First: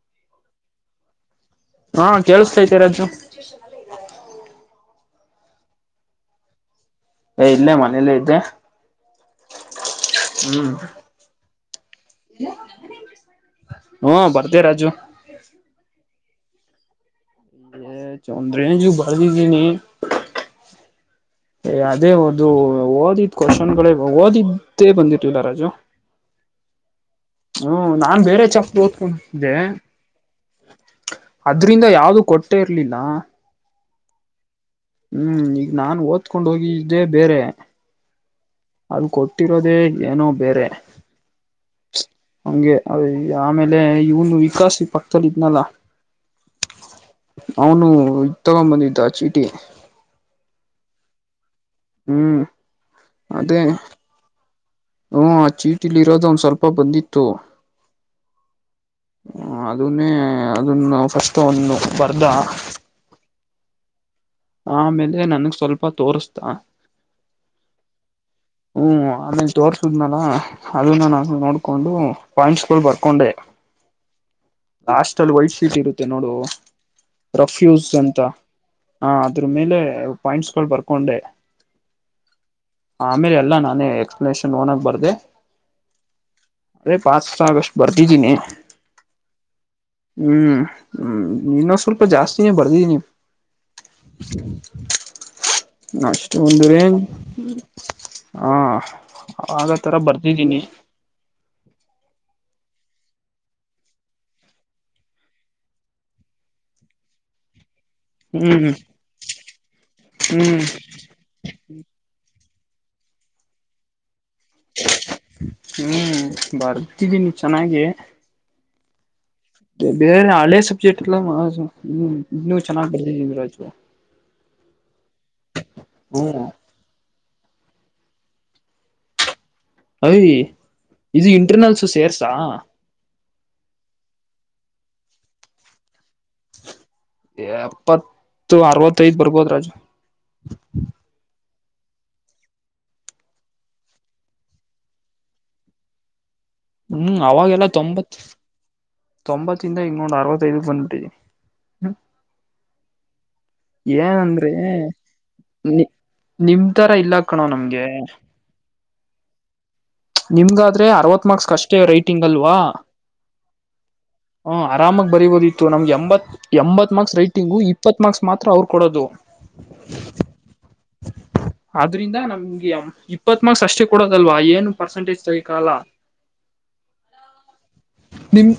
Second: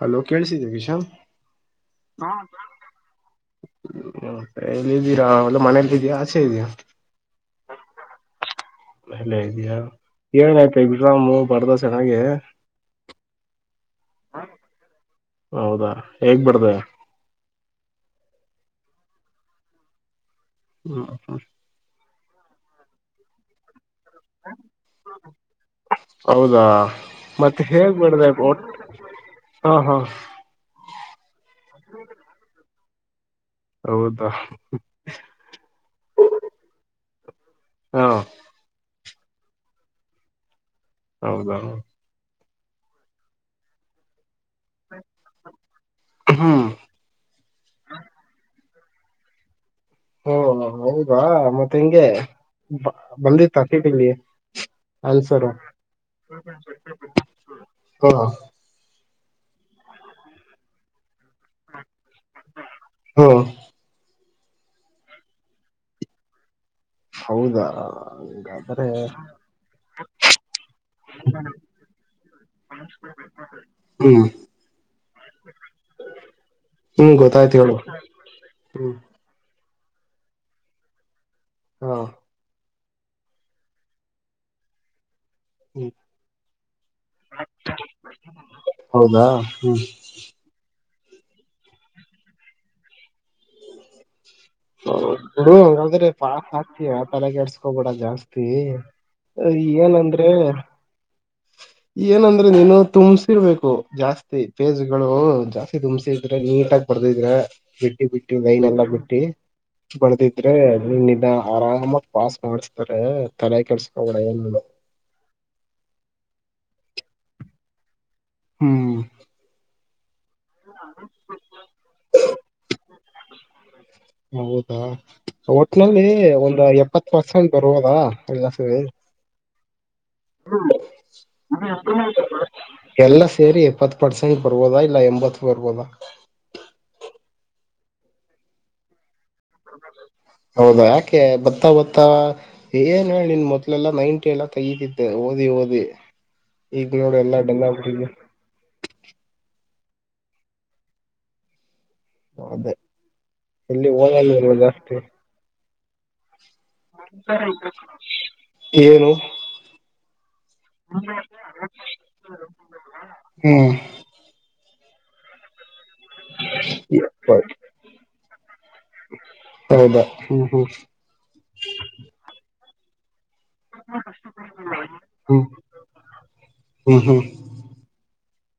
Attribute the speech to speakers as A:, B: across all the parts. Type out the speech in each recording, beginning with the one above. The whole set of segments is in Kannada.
A: ಹಲೋ ಕೇಳಿಸಿದ್ಯಾ ಕಿಶನ್
B: ಹಾ ಕೇಳಸ್ತೈತೆ ರಾಜು [unintelligible]
A: ಇದ್ದೀರಾ ಒ ಮನೇಲ್ಲಿ ಇದೆಯಾ ಆಚೆ ಇದೆಯಾ
B: ಇಲ್ಲೇ ಮನೇಲ್ಲೆ ಇ
A: ಎಲ್ಲ ಇದ್ಯಾ
B: ಹ್ಮ್
A: ಹೇಳ್ಬೇಕು ಎಕ್ಸಾಮು ಬರದ ಚೆನ್ನಾಗೆ
B: ಹ್ಮ ಬರದೆ ರಾಜು
A: ಹೆಗ್ ಬರದ್ದೇ
B: ಏ ಒಂದ್ ರೇಂಜಿಗೆ ಬರದ್ದಿದ್ದೀನಿ
A: ಹ್ಮ
B: ಅದೇ ಓದು ಓದ್ದಿದ್ ಕೋಷನಗಳು ಓದಿದ್ದೇ ಬಂದಿರಲ್ಲಿಲ್ಲ ರಾಜು.
A: ಹೌದಾ ಮತ್ತೆ
B: ಹ್ಮ
A: ಹೇಗ್
B: ನಾನ್
A: ಬರ್ದೆ
B: ಬೇರೆ
A: ಒಟ್
B: ಚಪ್ಟರ್ ಓದ್ಕೊಂತ್ತಿದ್ದೆ
A: ಹಾ ಹಾ
B: ಅದ್ರಿಂದ ಯಾವುದು ಕೊಟ್ಟೆ ಇರ್ಲಿಲ್ಲ
A: ಹೌದಾ
B: ಹ್ಮ್ ಈಗ ನಾನ್ ಓದ್ಕೊಂಡ್ ಹೋಗಿದ್ದೆ ಬೇರೆ
A: ಹಾ
B: ಅದು ಕೊಟ್ಟಿರೋದೇ ಏನೋ ಬೇರೇ
A: ಹೌದಾ
B: ಹಂಗೆ ಅ ಆಮೇಲೆ ಇವನ್ ವ ಕಾಶಿ ಪಕ್ಕದಲ್ಲಿ ಇದ್ನಲ್ಲ
A: ಹ್ಮ್
B: ಅವನು ಇದ್ ತಗೊಂಡ ಬಂದಿದ್ದ ದ ಚೀಟಿ
A: ಓ ಹೌದಾ ಮತ್ತೆ ಹೆಂಗೆ
B: ಹ್ಮ್ ಅದೇ
A: ಬಂದಿತ್ತ ಚೀಟಿಲ್ಲಿ
B: ಹ್ಮ ಆ ಚೀಟಿಲ್ಲಿ ಇರೋದು ಒಂದ್ ಸ್ವಲ್ಪ ಬಂದಿತ್ತು.
A: ಹ
B: ಅದನೇ ಅದನ್ನು ಫಸ್ಟ್ ಅವನ್ ಬರದ
A: ಹ
B: ಆಮೇಲೆ ನನ್ಗ್ ಸ್ವಲ್ಪ ತೋರ್ಸದ
A: ಹೌದಾ ಹಂಗಾದ್ರೆ
B: ಹ್ಮ್ ಆಮೇಲ್ ತೋರ್ಸುದ್ನಲ್ಲ ಅದನ್ನ ನಾನು ನೋಡ್ಕೊಂಡ್ ಡು ಪಾಯಿಂಟ್ಸ್ ಗಳು ಬರ್ಕೊಂಡೆ
A: ಹ್ಮ್
B: ಲಾಸ್ಟ್ ಅಲ್ಲಿ ವೈಟ್ ಶೀಟ್ ಇರುತ್ತೆ ನೋಡು
A: ಹ್ಮ್ ಗೊತ್ತಾಯ್ತು
B: ರಫ್
A: ಹೇಳು
B: ಯೂಸ್ ಅಂತ
A: ಹ್ಮ್
B: ಹ ಅದರ ಮೇಲೆ ಪಾಯಿಂಟ್ಸ್ ಗಳು ಬರ್ಕೊಂಡೆ.
A: ಹಾ
B: ಆಮೇಲೆ ಅಲ್ಲಾ ನಾನೇ ಎಕ್ಸ್ಪ್ಲನೇಷನ್ ಹೋನಕ್ ಬರ್ದೆ
A: ಹ್ಮ
B: ಅದೇ ಪಾತ್ ಆಗಷ್ಟು ಬರ್ದಿದ್ದೀನಿ
A: ಹೌದಾ ಹ್ಮ್
B: ಹ್ಮ್ ಹ್ಮ್ ಇನ್ನೊಂದ್ ಸ್ವಲ್ಪ ಜಾಸ್ತಿನೇ ಬರ್ದೀಿ ನೀ
A: ಬಿಡು ಹಂಗಾದ್ರೆ
B: ನಷ್ಟ
A: ಪಾಸ್
B: ಬಧರ
A: ಆಗ್ತೀಯ ತಲೆಗೆಡ್ಸ್ಕೋಬೇಡ ಜಾಸ್ತಿ
B: ಹಾ ಆ ತರ
A: ಏನಂದ್ರೆ
B: ಬರ್ದಿದ್ದೀನಿ
A: ಏನಂದ್ರೆ ನೀನು ತುಂಬಸಿರ್ಬೇಕು ಜಾಸ್ತಿ ಫೇಜ್ ಗಳು ಜಾಸ್ತಿ ತುಂಬಸಿದ್ರೆ ನೀಟಾಗಿ ಬ ಮಾಡದ ಇದ್ರ ಬಿಡ್ಡಿ ಬಿಟ್ಟಿ ಲೈನ್
B: ಹ್ಮ್
A: ಎಲ್ಲಾ ಬಿಟ್ಟಿ ಬಳದಿದ್ರೆ
B: ಹ್ಮ್
A: ನಿ ಆರಾಮ ಮಾಡಿಸ್ತಾರೆ ತಲೆ ಕೆಸ್ಕೋಬುದು
B: ಹ್ಮ ಬರ್ತಿದ್ದೀನಿ ಚೆನ್ನಾಗಿ
A: ಹ್ಮ್
B: ಬೇ ಆ ಸಬ್ಜೆಕ್ಟ್ ಚ
A: ಹೌದಾ ಹೋಟ್ಲಲ್ಲಿ
B: ಹ್ಮ್
A: ಒಂದು ಎಪ್ಪತ್ತು ಹೊಸಂಡ್ ಬರುವುದಾ ಎಲ್ಲ ಸೇ
B: ಅಯ್ ಇದು ಇಂಟರ್ನಲ್ಸು ಸೇರ್ಸಾ
A: ಎಲ್ಲ ಸೇರಿ ಎಪ್ಪತ್ ಪಡ್ಸ ಂಟ್ ಬರ್ಬೋದಾ ಇಲ್ಲ ಎಂಬತ್ತು ಬರ್ಬೋದಾ
B: ಎಪ್ಪತ್ತು ಅರವತ್ತೈದು
A: ಹೌದಾ ಯಾಕೆ ತ್ತ ಹೊತ್ತಾ ಏನ್ ಹೇಳಿ ನಿನ್ ಮೊದಲೆಲ್ಲಾ ನೈಂಟಿ ಎಲ್ಲ ತಗತಿದ್ದೆ ಓದಿ ಓದಿ ಈಗ ನೋಡು
B: ಹ್ಮ್
A: ಎಲ್ಲಾ ಡಲ್
B: ಅವಾಗೆಲ್ಲ
A: ಆಗ್ಬಿಟ್ಟಿದೆ
B: ತೊಂಬತ್ ತೊಂಬತ್ ಿಂದ ಇನ್ನೊಂದು ಅರವತ್ತೈಐದು ಬ್ಿಟಿ [unintelligible] ಹ್ಮ
A: ಅದೇ ಎಲ್ಲಿ
B: ಏನಂದ್ರೆ
A: ಓದಲ್ವ ಜಾಸ್ತಿ
B: ನಿ ನಿಮ ತರ ಇಲ್ಲ ಕಣೋ ನಮ್ಗೆ
A: ಏನು
B: ನಿಮ್ಗಾದ್ರೆ ಅರವತ್ ಮಾರ್ಕ್ಸ್ ಅಷ್ಟೇ ರೈಟಿಂಗ್ ಅಲ್ವಾ
A: ಹ್ಮ್
B: ಹ ಆರಾಮಾಗಿ ಬರಿೀಬೋದಿತ್ತು ನಮ್ಗೆ ಎಂಬತ್ ಎಂಬತ್ ಮಾರ್ಕ್ಸ್ ರೈಟಿಂಗು ಇಪ್ಪತ್ ಮಾರ್ಕ್ಸ್ ಮಾತ್ರ ಅವ್ರು ಕೊಡೋದು
A: ಹೌದಾ ಹ್ಮ್ ಹ್ಮ್
B: ಆದ್ರಿಂದ ನಮ್ಗೆ ಇಪ್ಪತ್ ಮಕ್ಸ್ ಅಷ್ಟೇ ಕೊಡೋದಲ್ವಾ ಏನು ಪರ್ಸೆಂಟೇಜ್
A: ಹ್ಮ್
B: ತಗಲ್ಲ
A: ಹ್ಮ್ ಹ್ಮ್
B: ನಿಮ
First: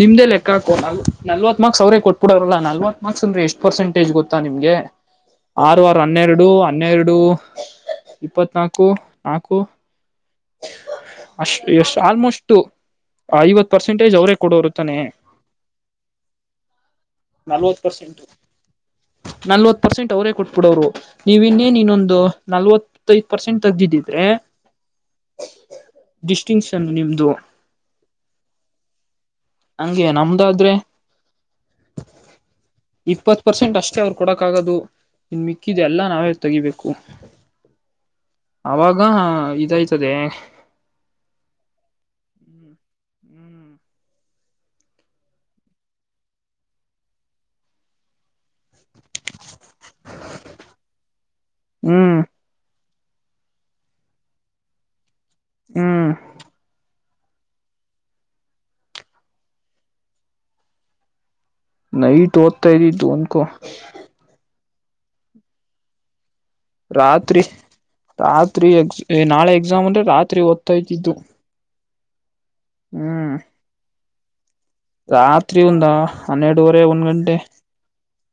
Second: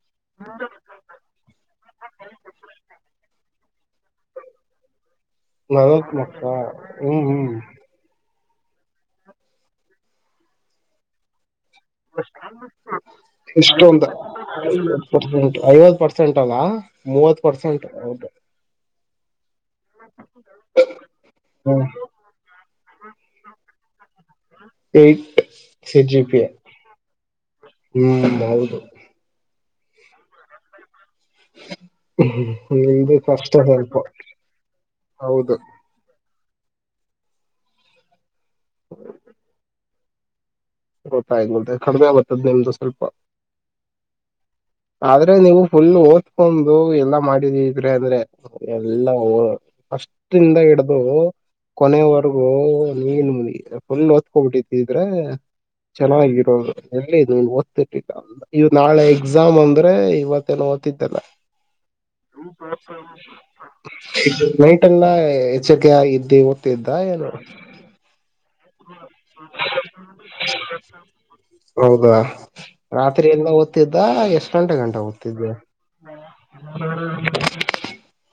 B: ನಿಮ್ದ ಲೆಕ್ಕಾಕೋ ನಲ್ವತ್ ಮಾರ್ಕ್ಸ್ ಅವ್ರೇ ಕೊಟ್ಬಿಡೋಾರಲ್ಲಾ ನಲ್ವತ್ ಮಾರ್ಕ್ಸ್ ಅಂದ್ರೆ ಎಷ್ಟ ಪರ್ಸೆಟೇಜ್ ಗೊತ್ತ ನಿಮ್ಗೆ ಆರು ವಾರ
A: ನಲ್ವತ್ ಲಕ್ಷ
B: ಹನ್ನೆರಡು ಹನ್ನೆರಡು
A: ಹ್ಮ್ ಹ್ಮ್
B: ಇಪ್ಪತ್ನಾಾಲ್ಕು ನಾಕು ಅಷ್ಟ ಎಷ್ಟ್ ಆಲ್ಮೋಸ್ಟ್ ಐವತ್
A: ಎಷ್ಟೊ
B: ಪರ್ಸೆಂಟೇಜ್ ಅವರೇ
A: ಐವ
B: ಕೊಡೋರು ತಾನೆ
A: ಪರ್ೆಂಟ್ ಐವತ್ತು ಪರ್ಸೆಂಟ್ ಅಲ್ಲ ಮೂವತ್
B: ನಲ್ವತ್
A: ಪರ್ಸೆಂಟ್ ಹೌದು
B: [inaudible] ನಲ್ವತ್ ಪರ್ಸೆಂಟ್ ಅವರೇ ಕೊಟ್ಬಿಡ ಅವ್ರು ನೀವ ಇನ್ನೇನ್
A: ಹ್ಮ್
B: ಇನ್ನೊಂದು ನಲ್ವತ್ತಐ್ ಪರ್ಸೆಂಟ್ ತೆಗ್ದಿದಿ ಇದ್ರಿ
A: ಈ
B: ಡಿಸ್ಟಿಂಕ್ಷನ್ ನಿಮ್ದು
A: ಹ್ಮ್ ಹೌದು
B: ಹಂಗಗೆ ನಮ್ದಾದ್ರೆ
A: ಹ
B: ಇಪ್ಪತ್ ಪರ್ಸೆಂಟ್ ಅಷ್ಟೇ ಅವ್ರು ಕೊಡಕ್ ಆಗೋದು ನಿನ್
A: ಹೌದು
B: ಮಿಕ್ಕಿದ ಎಲ್ಲ ನಾವೇ ತೆಗಿಬೇಕು ಅವಾಗ ಇದಾಯ್ತದೆ
A: ಗೊತ್ತ ಆ್ದ ಕಡಿಮೆ ಬರ್ತದ ನಿಮ್ದು ಸ್ವಲ್ಪ
B: ಹ್ಮ್
A: ಆದ್ರೆ ನೀವು ಫುಲ್ ಓದ್ಕೊಂಡು ಎಲ್ಲಾ ಮಾಡಿದಿದ್ರೆ ಅಂದ್ರೆ ಎಲ್ಲ ಫಸ್ಟ್ ಇಂದ ಹಿಡ್ದು
B: ಹ್ಮ್
A: ಕೊನೆಯವರೆಗೂ ನೀನ್ ಮುನಿ ಫುಲ್ ಒತ್ಕೋಬಿಟ್ಟಿದ್ರ
B: ಹ್ಮ್
A: ಚೆನ್ನಾಗಿರೋದು ಎ ಇದು ಓದ್ತಿರ್ಲಿಲ್ಲ ನಾಳೆ ಎಕ್ಸಾಮ್ ಅಂದ್ರೆ ಇವತ್ತೇನು ಓದ್ತಿದ್ದಲ್ಲ.
B: ನೈಟ್ ಓದ್ತಾ ಇದ್ದಿದ್ದು ಅನ್ಕೋ
A: ಹ ಎಲ್ಲ ಎಚ್ಚರ್ಕೆ ಇದ್ದು
B: ರಾತ್ರಿ ರಾತ್ ತ್ರಿ ಎ ನಾಳೆ ಎಕ್ಸಾಮ್ ಅಂದ್ರೆ ರಾತ್ರಿ ಓದ್ತಾ ಇದ್ದಿದ್ದು.
A: ಹೌದಾ ರಾತ್ರಿ
B: ಹ್ಮ್
A: ಎಲ್ಲ ಓದ್ತಿದ್ದ? ಎಷ್ಟ್ ಗಂಟೆ ಗಂಟ ಓದ್ತಿದ್ದೆ
B: ರಾತ್ರಿ ಒಂದ ಹನ್ನೆರಡುವರೆ ಒಂದ್ ಗಂಟೆ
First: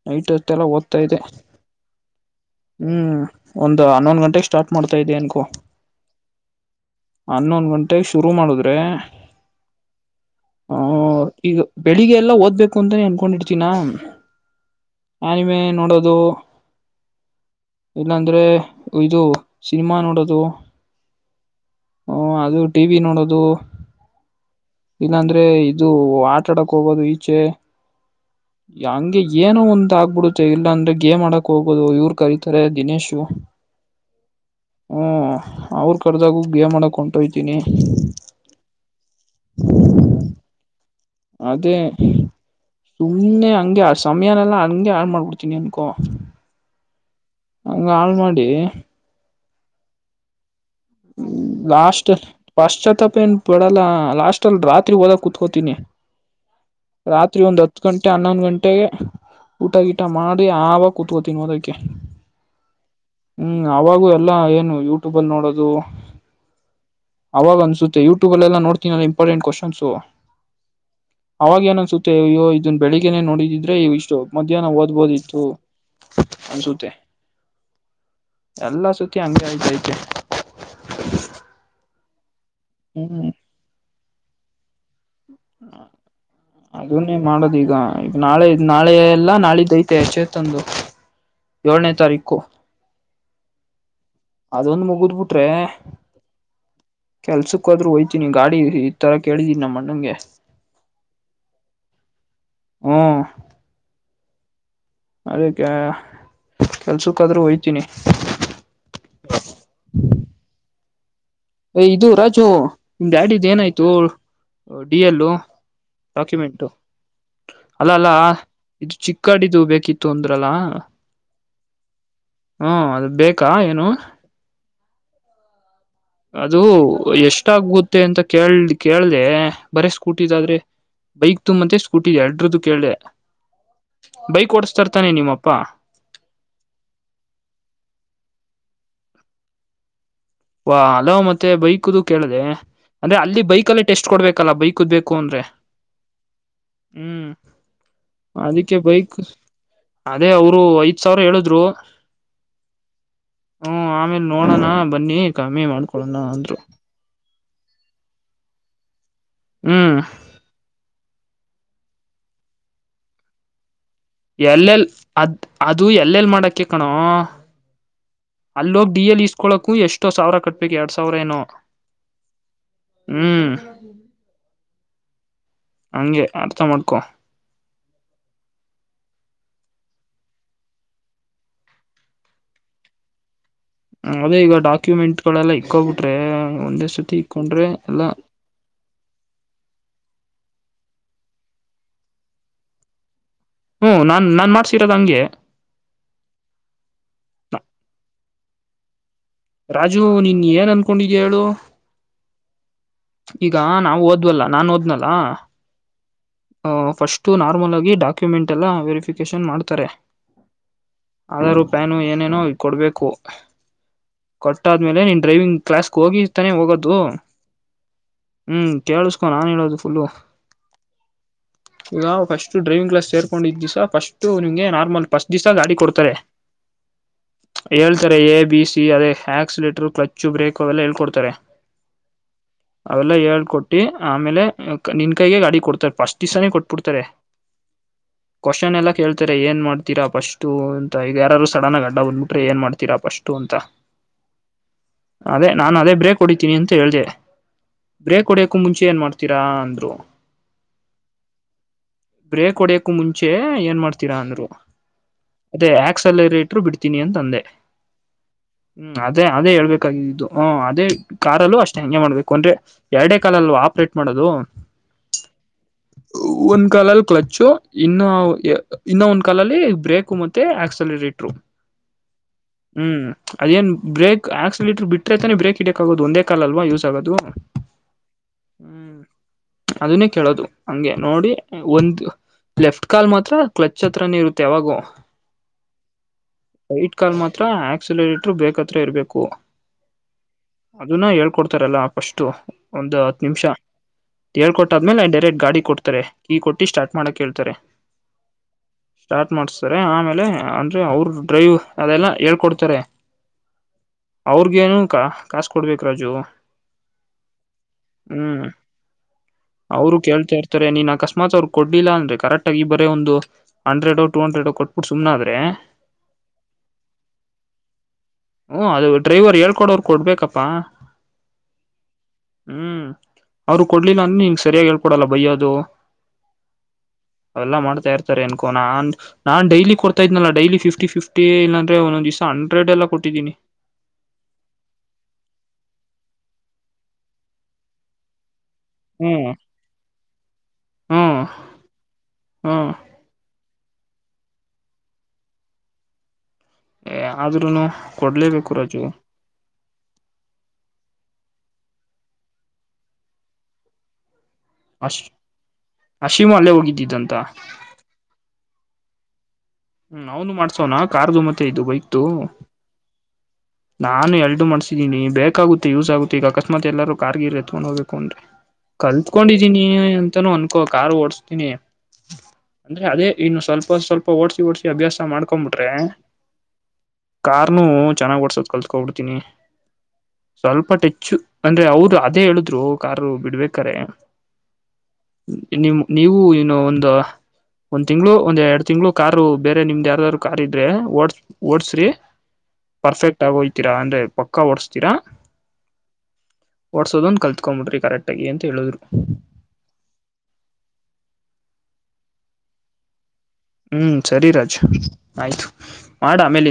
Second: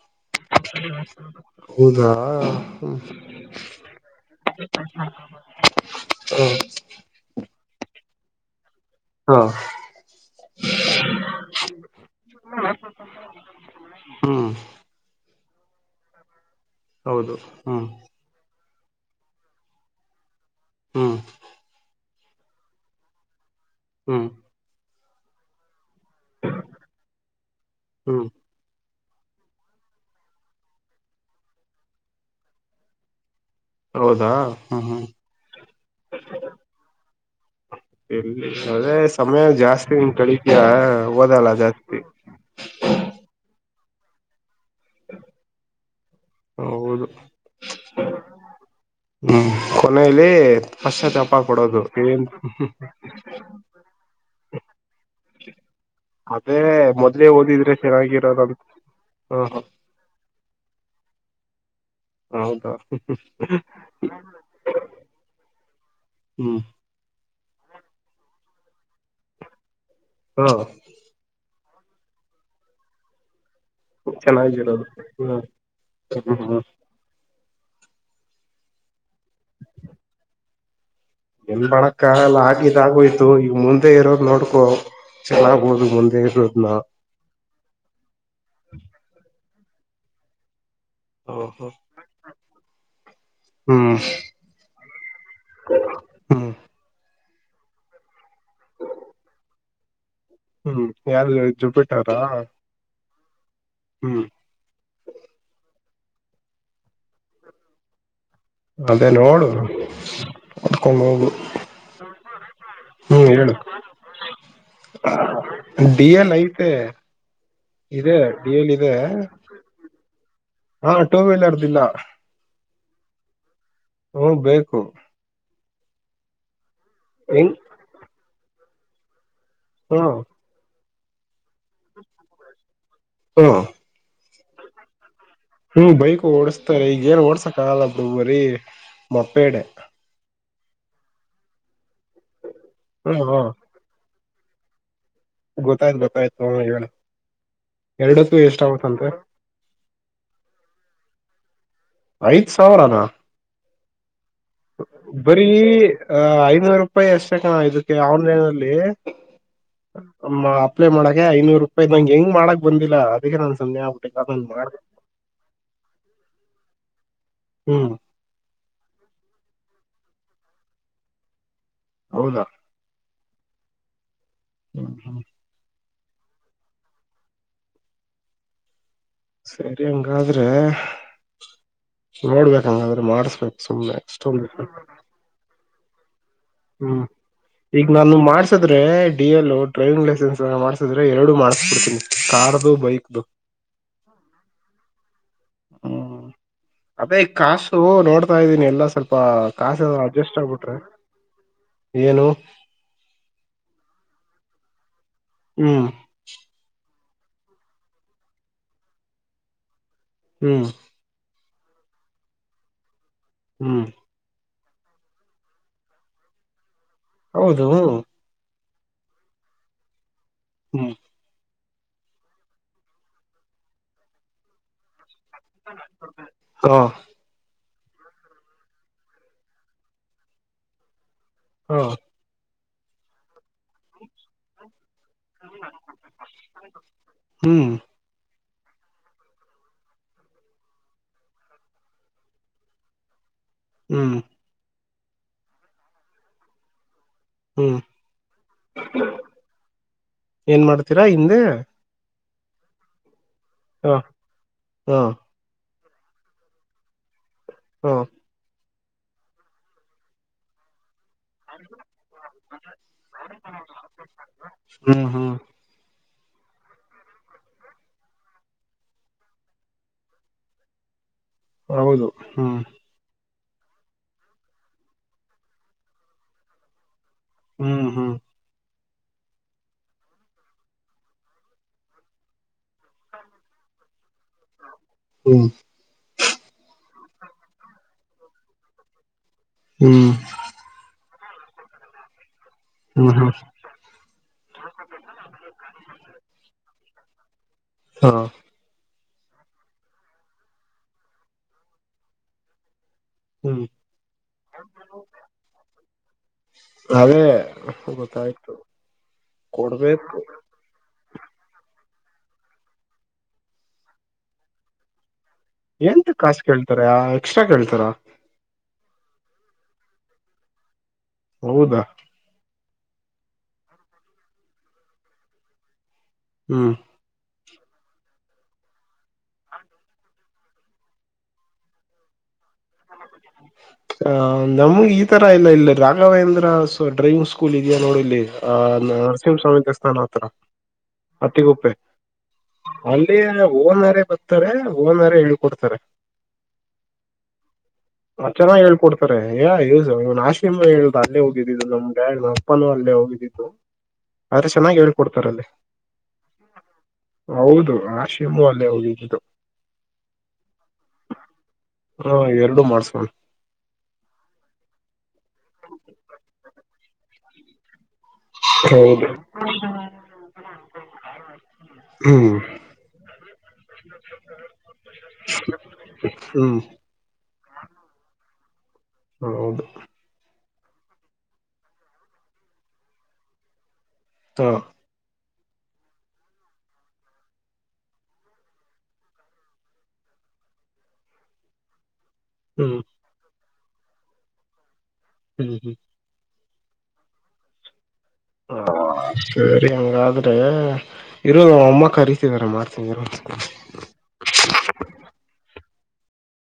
B: ನೈಟು. ಮತ್ತೆಲ್ಲ ಓದ್ತಾ ಇದೆ
A: ಹೌದಾ
B: ಹ್ಮ್ ಒಂದ್ ಹನ್ನೊಂದು ಗಂಟೆಗೆ ಸ್ಟಾರ್ಟ್ ಮಾಡ್ತಾ ಇದ್ದೆ ಅನ್ಕೂ
A: ಹ
B: ಹನ್ನೊಂದ್ ಘಂಟೆಗ್ ಶು ಅ
A: ಹಾ
B: ಹ ಈಗ ಬೆಳಿಗ್ಗೆ ಎಲ್ಲಾ ಓದ್ಬೇಕು ಅಂತಾನೇ ಅನ್ಕೊಂಡಿರ್ತೀನ
A: ಹ್ಮ್
B: [unintelligible] ನೋಡೋದು.
A: ಹೌದು ಹ್ಮ್
B: ಇಲ್ಲಾಂದ್ರೆ ಇದು ಸಿನಿಮಾ ನೋಡೋದು.
A: ಹ್ಮ್
B: ಹ ಅದು ಟಿ ವಿ ನೋಡೋದು.
A: ಹ್ಮ್
B: ಇಲ್ಲಾಂದ್ರೆ ಇದು ಆಟಾಡಕ್ ಹೋಗೋದು ಈಚೆ.
A: ಹ್ಮ್
B: ಹಂಗೆ ಏನೊ ಒಂದ ಆಗ್ಬಿಡುತ್ತೆ ಇಲ್ಲಾ ಅಂದ್ರೆ ಗೇಮಾಡಕ್ ಹೋಗೋದು ಇವ್ರು ಕರೀತಾರೆ ದಿನೇಶು.
A: ಹೌದಾ ಹ್ಮ್
B: ಹ್ಮ
A: ಹ್ಮ್
B: ಅವ್ರ ಕರ್ದಾಗೂ ಗೇಮ್ ಆಡಕ್ ಹೊಂಟೋಯ್ತೀನಿ.
A: ಎಲ್ಲಿ ಅದೇ ಸಮಯ ಜಾಸ್ತಿ ನಿನ್ ಕಳಿತೀಯ ಓದಲ್ಲ ಜಾಸ್ತಿ.
B: ಸುಮ್ಮನೆ ಹಂಗೆ ಸಮಯಾನೆಲ್ಲಾ ಹಂಗ ಹಾಳ್ ಮಾಡ್ಬುಡ್ತೀನಿ ಅನ್ಕೋ.
A: ಹೌದು
B: ಹಂಗ ಹಾಳ್ ಮಾಡಿ
A: ಹ್ಮ್ ಕೊನೇಲಿ
B: ಲಾಸ್ಟ್ ಪಾಶ್ಚಾತ್ತಪ ಏನ್ ಪಡಲ್ಲ ಲಾಸ್ಟ್ ಲ್ ರಾತ್ರಿ ಓದಕ್ ಕುೂತ್ಕೋತೀನಿ.
A: ಅದೇ ಮೊದ್ಲೇ
B: ರಾತ್ರಿ ಒಂದ್
A: ಓದಿದ್ರೆ
B: ಹತ್ತು ಗಂಟೆ ಹನ್ನೊಂದು
A: ಚೆನ್ನಾಗಿರೋದಂತ
B: ಗಂಟೆಗೆ
A: ಹ
B: ಊಟ ಗೀಟ ಮಾಡಿ ಆವಾಗ ಕೂತ್ಕೋತೀನಿ ಓದಕ್ಕೆ
A: ಹೌದಾ
B: ಹ್ಮ್ ಅವಾಗೂ ಎಲ್ಲ ಏನು ಯೂಟ್ಯೂಬಲ್ಲಿ ನೋಡೋದು
A: ಹ್ಮ್
B: ಅವಾಗ ಅನ್ಸುತ್ತೆ ಯೂಟ್ಯೂಬಲೆಲ್ಲ ನೋಡ್ತ ಇಂಪಾರ್ಟೆಂಟ್ ಕ್ವಶನ್ಸ್
A: ಹಾ
B: ಅವಾಗ ಏನ್ ಅನ್ಸುತ್ತೆ ಅಯ್ಯೋ ಇದನ್ ಬೆಳಿಗ್ಗೆನೆ ನೋಡಿದ್ದಿದ್ದು. ಇ ಇಷ್ಟು ಮಧ್ಯಾಹ್ನ
A: ಚೆನ್ನಾಗಿರೋದು ಹ್ಮ್
B: ಓದ್ಬೋದಿತ್ತು
A: ಹ್ಮ್ ಹ್ಮ್
B: ಅನ್ಸುತ್ತೆ. ಎಲ್ಲಾ ಸತಿ ಹಂಗೆ ಆಯ್ತತೆ.
A: ಏನ್ ಮಾಡಕ್ಕಾಗಲ್ಲ ಆಗಿದ್ ಆಗೋಯ್ತು
B: ಹ್ಮ್
A: ಈಗ ಮುಂದೆ ಇರೋದ್ ನೋಡ್ಕೋ.
B: ಅದನ್ನೇ ಮಾಡೋದೀಗ ಈಗ ನಾಳೆ ನಾಳೆ ಎಲ್ಲ ನಾಳೆ ದೖತೆ ಚೇ ತಂದು ಏಳನೇ ತಾರೀಖು.
A: ಹ್ಮ್
B: ಅದೊಂದು ಮುಗುದ್ ಬಿಟ್ರೆ
A: ಹ್ಮ್
B: ಕೆಲ್ಸಕ್ಕಾದ್ರು ಹೋಯ್ತು ತ್ತೀನಿ ಗಾಡಿ ಈ ತರ ಕೇಳಿದಿನಿ ನಮ್ಮ್ಣಂಗೆ.
A: ಹ್ಮ್ ಯಾವ್ಗಾಡಿ ಜುಬಿಟ್ಟರ ಹ್ಮ್.
B: ಅದ್ಕೆ ಕೆಲ್ಸಕ್ಕಾದ್ರೂ ಹೊಯ್ತೀನಿ.
A: ಅದೇ ನೋಡು ಕುಕೊಂಡ್ ಹೋಗು.
B: ಏ ಇದು ರಾಜು ನಿಮ್
A: ಹ್ಮ್
B: ಡ್ಯಾಡೀದ್
A: ಹೇಳು
B: ಏನಾಯ್ತು? D L
A: D L
B: document.
A: ಐತೆ
B: ಅಲ್ಲ ಅಲ್ಲ
A: ಇದೆ ಡಿ ಎಲ್ ಇದೆ
B: ಇದು ಚಿಕ್ಕಾಡಿದು ಬೇಕಿತ್ತು ಅಂದ್ರಲ್ಲ.
A: ಹಾ ಟೂ ವೀಲರ್ದಿಲ್ಲ
B: ಹ್ಮ ಅದು ಬೇಕಾ ಏನು
A: ಹೂ ಬೇಕು.
B: ಅದು
A: ಹೆಂಗ್
B: ಎಷ್ಟಾಗುತ್ತೆ ಅಂತ ಕೇಳ ಕೇಳ್ದ ಬರ
A: ಹ್ಮ
B: ಸ್ಕೂಟಿದಾದ್ರೆ. ಬೈಕ್ದು ಇದೆ ಮತ್ತೆ ಸ್ಕೂಟೀದು ಎರಡ್ರದ್ದು ಕೇಳ್ದೆ
A: ಹ್ಮ
B: ಬೈಕ್ ಓಡಸ್ತರ್ತಾನೆ ನಿಮ್ಮಪ್ಪ?
A: ಹ್ಮ್ ಬೈಕ್ ಓಡಸ್ತಾರೆ ಈಗ ಏನ್ ಓಡ್ಸಕ್ಕಾಗಲ್ಲ ಬರೀ ಮೊಪ್ಪೆಡ್ಡೆ.
B: ವಾ ಅಲೋ ಮತ್ತೆ ಬೈಕ್ದು ಕೇಳದೆ ಅಂದ್ರೆ
A: ಹ್ಮ್ ಹ್ಮ
B: ಅಲ್ಲಿ ಬೈಕಲ್ಲೇ ಟೆಸ್ಟ್ ಕೊಡ್ಬೇಕಲ್ಲ ಬೈಕದ್ ಬೇಕ. ಕುಕೊಂಡ್ರೆ
A: ಗೊತ್ತಾಯ್ತು ಗೊತ್ತಾಯ್ತು ಹ ಹೇಳು
B: ಹ್ಮ್
A: ಎರಡಕ್ಕೂ
B: ಅದಕ್ಕೆ
A: ಎಷ್ಟಾಗುತ್ತಂತೆ
B: ಬೈಕ್ ಅದೇ ಅವರು ಐದ ಸಾವಿರ ಹೇಳುದ್ರು
A: ಐದ ಸಾವಿರಾನ
B: ಆಮೇಲ್ ನೋಡೋಣ ಬನ್ನಿ
A: ಇ
B: ಕಮ್ಮಿ ಮಾಡ್ಕೊಳೋಣ ಅಂದ್ರು
A: ಐನೂರು ರೂಪಾಯಿ ಅಷ್ಟ ಕ್ಕೆ ಆಲೈಲ್ಲಿ
B: ಹ್ಮ್
A: ಅಪ್ಲೈ ಮಾಡ ಐನುರೂ ರೂಪಾಯಿ ನಂಗ ಹೆಂಗ ಮಾಡಕ್ ಬಂದಿಲ್ಲದ ಅದಿಕ್ಕೇ ನನ್ ಸುಮ್ನೇ ಅಗ್ಬಿಟ್ಟೆ
B: ಎಲ್ಲೆಲ್ ಅದ್ ಅದು ಎಲ್ಲೆಲ್ ಮಾಡಕ ಕಣೋ
A: ಹ್ಮ್
B: ಅಲ್ಲಿೋಗ ಡಿ ಎಲ್ ಇಸ್ಕೊಕು ಎಷ್ಟೋ ಸಾವಿರ ಕಟ್ಬೇಕು ಎರಡ್ ಸಾವಿರ ಏನೋ
A: ಹೌದಾ
B: ಹ್ಮ್
A: ಹ್ಮ್ ಹ್ಮ್
B: ಅಂಗೆ ಅರ್ಥ ಮಾಡ್ಕೊ
A: ಸರಿ ಹಂಗಾದ್ರೆ ನೋಡ್ಬೇಕ ಹಂಗಾದ್ರೆ ಮಾಡಸ್ಬೇಕು ಸುಮ್ನೆ
B: ಅದೇ
A: ಅಷ್ಟೊಂದು
B: ಈಗ ಡಾಕ್ಯುಮೆಂಟ್ ಗಳೆಲ್ಲಾ ಇಕ್ಕೋಗ್ಬಿಟ್ರೆ
A: ಹ್ಮ್ ಈಗ ನಾನು ಮಾಡ್ಸದ್ರೆ ಡಿ ಎಲ್ ಡ್ರೈವಿಂಗ್ ಲಸೆನ್ಸ್ ಮಾಡಸಿದ್ರೆ ಎರಡು ಮಾಡಸಬಿಡ್ತೀನಿ ಕಾರ್ದು ಬೈಕ್ದು
B: ಹ್ಮ್ ನಾನ್ ನಾನ್ ಮಾಡ್ಸರೋದ ಹಂಗೆ
A: ಹ್ಮ್ ಅದೇ ಕಾಸು ನೋಡ್ತಾ ಇದ್ದೀನಿ ಎಲ್ಲ ಸ್ವಲ್ಪ ಸ್ಪ ಕಾಸ
B: ರಾಜು
A: ಅಡ್ಜಸ್ಟ್
B: ನೀನ್ ಏನ್
A: ಆಗ್ಬಿಟ್ರೆ
B: ಅನ್ಕೊಂಡಿದ್ಯ ಹೇಳು
A: ಏನು
B: ಈಗ ನಾವು ಓದ್ವಲ್ಲ ನಾನ್ ಓದ್ನಲ್ಲ
A: ಹ್ಮ್
B: ಹ ಫಸ್ಟ್ ತೂ ನಾರ್ಮಲ್ ಆಗಿ ಡಾಕ್ಯುಮೆಂಟ್ ಎಲ್ಲ ವೆರಿಫಿಕೇಶನ್ ಮಾಡ್ತಾರೆ
A: ಹ್ಮ್
B: ಆಧಾರ ಪನ್ ಏನೇನೋ ಈ ಕೊಡ್ಬೇಕು
A: ಹ್ಮ್
B: ಕೊಟ್ಟಾದ್ಮೇಲೆ ನೀನ್ ಡ್ರೈವಿಂಗ್ ಕ್ಲಾಸ್ ಹೋಗಿಾನೆ ಹೋಗೋದು
A: ಹೌದು
B: ಹ್ಮ್ ಕೇಳಿಸ್ಕೊ ನಾನ್ ಹೇಳದು ಫುಲ್ಲು
A: ಹ್ಮ್
B: ಈಗ ಫಸ್ಟ್ ಡ್ರೈವಿಂಗ್ ಕ್ಲಾಸ್ ಸೇರ್ಕೊಂಡಿದ್ದ್ಿವಸ ಫಸ್ಟ್ ನಿಮ್ಗೆ ನಾರ್ಮಲ್ ಫಸ್ಟ್ ದಿಸಾ ಗಾಡಿ ಕೊಡ್ತಾರೆ
A: ಹಾ
B: ಹೇಳ್ತಾರೆ ಎ ಬಿ ಸಿ ಅದೇ ಆಕ್ಸಲೇಟರ್ ಕ್ಲಚ್ ಬ್ರೇಕಕ್ ಅವೆಲ್ಲ ಹೇಳ್ಕೊಡ್ತಾರೆ
A: ಹಾ
B: ಅವೆಲ್ಲ ಹೇಳ್ ಕೊೊಟ್ಟಿ ಆಮೇಲೆ ನಿನ್ ಕೈಗೆ ಗಾಡಿ ಕೊಡ್ತಾರೆ ಪಸ್ಟ್ ದಿವ್ಸಾನೇ ಕೊಟ್ಬಿಡ್ತಾರೆ
A: ಹ್ಮ್
B: ಕ್ವಶ್ನ್ ಎಲ್ಲ ಕೇಳ್ತಾರೆ ಏನ್ ಮಾಡ್ತೀರ ಫಸ್ಟ್ ಅಂತ ಈಗ ಯಾರೂ ಸಡನ್ ಆ ಅಡ್ಡ ಹೊಂದ್ಬಿಟ್ರ ಏ ಮಾಡತೀರಾ ಫಸ್ಟ್ ಅಂತ
A: ಹ್ಮ್
B: ಅದೇ ನಾನು ಅದೇ ಬ್ರೇಕ್ ಹೊಡಿತೀನಿ ಅಂತ ಹೇಳ್ದೆ
A: ಹ್ಮ್
B: ಬ್ರೇಕ್ ಹೊಡಿಯಕ ಮುಂಚೆ ಏನ್ ಮಾಡ್ತೀರಾ ಅಂದ್ರು
A: ಏನ್ ಮಾಡ್ತೀರಾ ಹಿಂದೆ
B: ಬ್ರೇಕ್ ಹೊಡಿಯಕ ಮುಂಚೆ ಏನ್
A: ಹ
B: ಮಾಡ್ತೀರಾ ಅಂದ್ರು
A: ಹಾ
B: ಅದೇ ಯ ಎಕ್ಸೆಲ್ ರೇಟ್ರು ಬಿಡ್ತೀನಿ ಅಂದೆ
A: ಹಾ
B: ಹ್ಮ್ ಅದೇ ಅದೇ ಹೇಳ್ಬೇಕಾಗಿದ್ದಿದ್ದು ಹ ಅದೇ ಕಾರಲ್ಲೂ ಅಷ್ಟೇ ಹೆಂಗೆ ಮಾಡ್ಬೇಕು ಎರಡೇ ಕಾಲ್ ಅಲ್ವಾ ಆಪರೇಟ್ ಮಾಡೋದು
A: ಹ್ಮ್ ಹ್ಮ್
B: ಒಂದ್ ಕಾಲಲ್ಲಿ ಕ್ಲಚ್ ಇನ್ನ ಇನ್ನ ಒಂದ್ ಕಾಲಲ್ಲಿ ಬ್ರೇಕ್ ಮತ್ತೆ ಆಕ್ಸಲಟ್
A: ಹೌದು ಹ್ಮ್
B: ಅದೇಏನ್ ಬ್ರೇಕ್ ಆಕ್ಸಿಲಿಟಟ್ರ್ ಬಿಟ್ರೆತಾನೇ ಬ್ರೇಕ್ ಇಡಕ್ಾಗೋದು ಒಂದೇ ಕಾಲಲ್ವಾ ಯೂಸ್ ಆಗೋದು
A: ಹ್ಮ್ ಹ್ಮ್
B: ಹ್ಮ್ ಅದನ್ನೇ ಕೇಳೋದು ಹಂಗೆ ನೋಡಿ ಒಂದು ಲೆಫ್ಟ್ ಕಾಲ್ ಮಾತ್ರ ಕ್ಲಚ್ ಹತ್ರನ ಇರುತ್ತೆ ಯಾವಾಗೂ
A: ಹ್ಮ್
B: ಕಾಲ್ ಮಾತ್ರ ಆಕ್ಸಲೇಟ ಬೇಕತ್ರ ಇರಬೇಕು
A: ಹ್ಮ್
B: ಅದನ್ನ ಹೇೊಡ್ ತರಲ್ಲಫಷ್ಟು ಒಂದು
A: ಹ್ಮ್
B: ಹತ್ತು
A: ಹ್ಮ್
B: ನಿಮಿಷ ಹೇಳ್ಕೊಟ್ಟ್ಮೇಲೆ ನ ಡೈರೆಕ್ಟ್ ಗಾಡಿ ಕೊಡ್ತಾರೆ ಈ ಕೊಟ್ಟು ಸ್ಟಾರ್ಟ್ ಮಾಡೋಕ್ಕೆ ಹೇಳ್ತಾರೆ
A: ಹಾ
B: ಸ್ಟಾರ್ಟ್ ಮಾಡ್ಸ್ತಾರೆ ಆಮೇಲೆ ಅಂದ್ರೆ ಅವ್ರ ಡ್ರೈವ್ ಅದೆಲ್ಲ ಹೇಳ್ಕೊಡ್ತಾರೆ
A: ಹ್ಮ್
B: ಅವ್ರಗೇನಕ ಕಾಸ ಕೊಡ್ಬೇಕ ರಾಜು
A: ಅದೇ ಗೊತ್ತಾಯ್ತು
B: ಅವ್ರು
A: ಕೊಡ್ಬೇಕು
B: ಕೇಳ್ತಾ ಇರ್ತಾರೆ ನೀನ್ ಅಕಸ್ಮಾತ್ ಅವ್ರರು ಕೊಡಲಿಲ್ಲಾ ಅನ್ರಿ ಕರೆಕ್ಟ್ ಆಗಿ ಬರೇ ಒಂದು ಹಂಡ್ರೆಡ್ ಟೂ ಹಂಡ್ರೆಡ್ ಕೊಟ್ಬಿು ಸುಮ್ಮದರೆ ಅದೆ
A: ಏನ್ರಿ ಕಾಸ್ ಕೇಳ್ತಾರ ಎಕ್ಸ್ಟ್ರಾ ಕೇಳ್ತಾರ
B: [inaudible] ಹ ಅದು ಡ್ರೈವರ್ ಹಳ್ಕಡವರ್ ಕೊಡ್ಬೇಕಪ್ಪಾ
A: ಹೌದಾ
B: ಹ್ಮ್ ಅವ್ರು ಕೊಡ್ಲಿಲ್ಲ ಅನ್ ನೀನ್ ಹಿಂಗ ಸರಿಯಾಗಿ ಹೇಳ್ಪೊಡಲ್ಲ ಬಯ್ಯ ಅದು
A: ಹ್ಮ
B: ಅವೆಲ್ಲ ಮಾಡತ ಇರ್ತಾರೆ ಅನ್ಕೋ ನಾನ್ ನಾನ್ ಡೈಲಿ ಕೊಡ್ತಾ ಇದ್ನಲ್ಲ ಡೈಲಿ ಫಿಫ್ಟಿ ಫಿಫ್ಟಿ ಇ ಅಂದ್ರೆ ಒಂದೊಂದ ದ್ಸ ಹಂಡ್ರೆಡ್ ಎಲ್ಲ ಕೊಟ್ಟ [inaudible]
A: ಹ ನಮ್ಗೆ ಈ ತರ ಇಲ್ಲ ಇಲ್ಲ ರಾ ವೇಂದ್ರ ಡ್ರೈವಿಂಗ್ ಸ್ಕೂಲ್ ಇದೆಯಾ ನೋಡಿಲ್ಲಿ ಆ
B: ಹ್ಮ್
A: ನರಸಿಂಹಸ್ವಾಮಿ ದ ಸ್ಥಾನ ಹತ್ರತ್ರ
B: ಹ್ಮ್
A: ಅತಿಗುಪ್ಪೆ
B: ಹ್ಮ್
A: ಅಲ್ಲಿ ಓನಾರೇ ಬರ್ತಾರೆ ಓನಾರ ಹೇಳ್ಕೊಡ್ತಾರೆ
B: ಆದ್ರೂನು
A: ಮ
B: ಕೊಡ್ಲೇಬೇಕು
A: ಚೆನ್ನಾಗಿ
B: ರಾಜು
A: ಹೇಳ್ಕೊಡ್ತಾರೆ ಯ ನಾದ ದ ಹ ಅಲ್ಲೇ ಹೋಗಿದ್ದಿದಿದ್ದು ನಮ್ ಡ್ಯಾಡ್ ಅಪ್ಪಾನೂ ಅಲ್ಲೇ ಹೋಗಿದ್ದಿದಿದ್ದು ಆದ್ರೆ ಚೆನ್ನಾಗಿ
B: ಅಶ್
A: ಹೇಕೊಡ್ತಾರಲ್ಲಿ
B: ಅಶೀಮು ಅಲ್ಲೇ ಹೋಗಿದ್ದಿದ್ದಂತ
A: ಹೌದು ಆ ಶ್ರೇಮು ಅಲ್ಲೇ ಹೋಗಿದ್ದು
B: ಹ್ಮ ನಾನು ಮಾಡ್ಸೋಣ ಕರ್ದು ಮತ್ತೆ ಇದು ಬೈಕ್ದು
A: ಹ ಎರಡು ಮಾಡ್ಸ್ಕೊಂಡು
B: ನಾನು ಎರಡು ಮಾಡ್ಸಿದೀನಿ ಬೇಕಾಗುತ್ತೆ ಯೂಸ್ ಆುತ್ತ ಈಗಕಸ್ಮತ್ ಎಲ್ಲರೂ ಕಾರ್ಗಿರಿ ಎತ್ಕೊಂಡ ಹೋಗ್ಬೇಕು ಕಕೊಂಡ್ರಿ
A: ಹೌದು
B: ಕಲ್ತ್ಕೊಂಡಿದೀನಿ ಎಂತಾನೂ ಅನ್ಕೋ ಕಾರ್ು ಓಡ್ಸ್ತೀನಿ
A: ಹ್ಮ್
B: ಅಂದ್ರೆ ಅದೇ ಇನ್ನು ಸ್ವಲ್ಪ ಸ್ವಲ್ಪ ಓಡ್ಸಿ ಓಡ್ಸಿ ಅಭ್ಯಾಸ ಮಾಡ್ಕೊಬಿಟ್ರೆ
A: ಹ್ಮ್
B: ಕಾರ್ನು ಚೆನ್ನಾಗ್ ಓಡ್ಸೋದ್ ಕಲ್ತ್ಕೋಬಿಡ್ತೀನಿ
A: ಹೌದು
B: ಸ್ವಲ್ಪ ಟೆಚ್ಚು ಅಂದ್ರೆ ಅವರು ಅದೇ ಹೇಳಿದ್ರು ಕಾರು ಬಿಡ್ಬೇಕಾರೆೆ
A: ತ [inaudible]
B: ನಿಮ ನೀವು ಏನೋ ಒಂದು ಒಂದ್ ತಿಂಗ್ಳ ಒಂದ್ ಎರಡ್ ತಿಂಗ್ಳ ಕಾರಾರ ಬೇರೆ ನಿಮ್ದ್ ಯಾರ್ದಾದಾರ ಕಾರ್ ಇದ್ರೆ ಓಡ್ಸ್ ಓಡ್ಸ್ರಿ
A: ಹ್ಮ್
B: ಹೋಗ್ತೀರಾ ಅಂದ್ರೆ ಪಕ್ಕ ಓಡಸ್ತೀರಾ
A: ಹ್ಮ್ ಹ್ಮ್ [unintelligible]
B: ಒಟ್ಸೋದೊಂದು ಕಲ್ತ್ಕೊಂಬಿಡ್ರಿ ಕರೆಕ್ಟ್ ಆಗಿ ಅಂತ ಹೇಳಿದ್ರು
A: ಹ ಸರಿ ಹಂಗಾದ್ರೆ ಇರುಮ್ಮಕ್ಕ [inaudible] ಕರಿತಿದಾರ ಮಾಡ್ತನಿ
B: ಹ್ಮ್ ಸರಿ ರಾಜು ಆಯ್ತು ಮಾಡ ಆಮೇಲೆ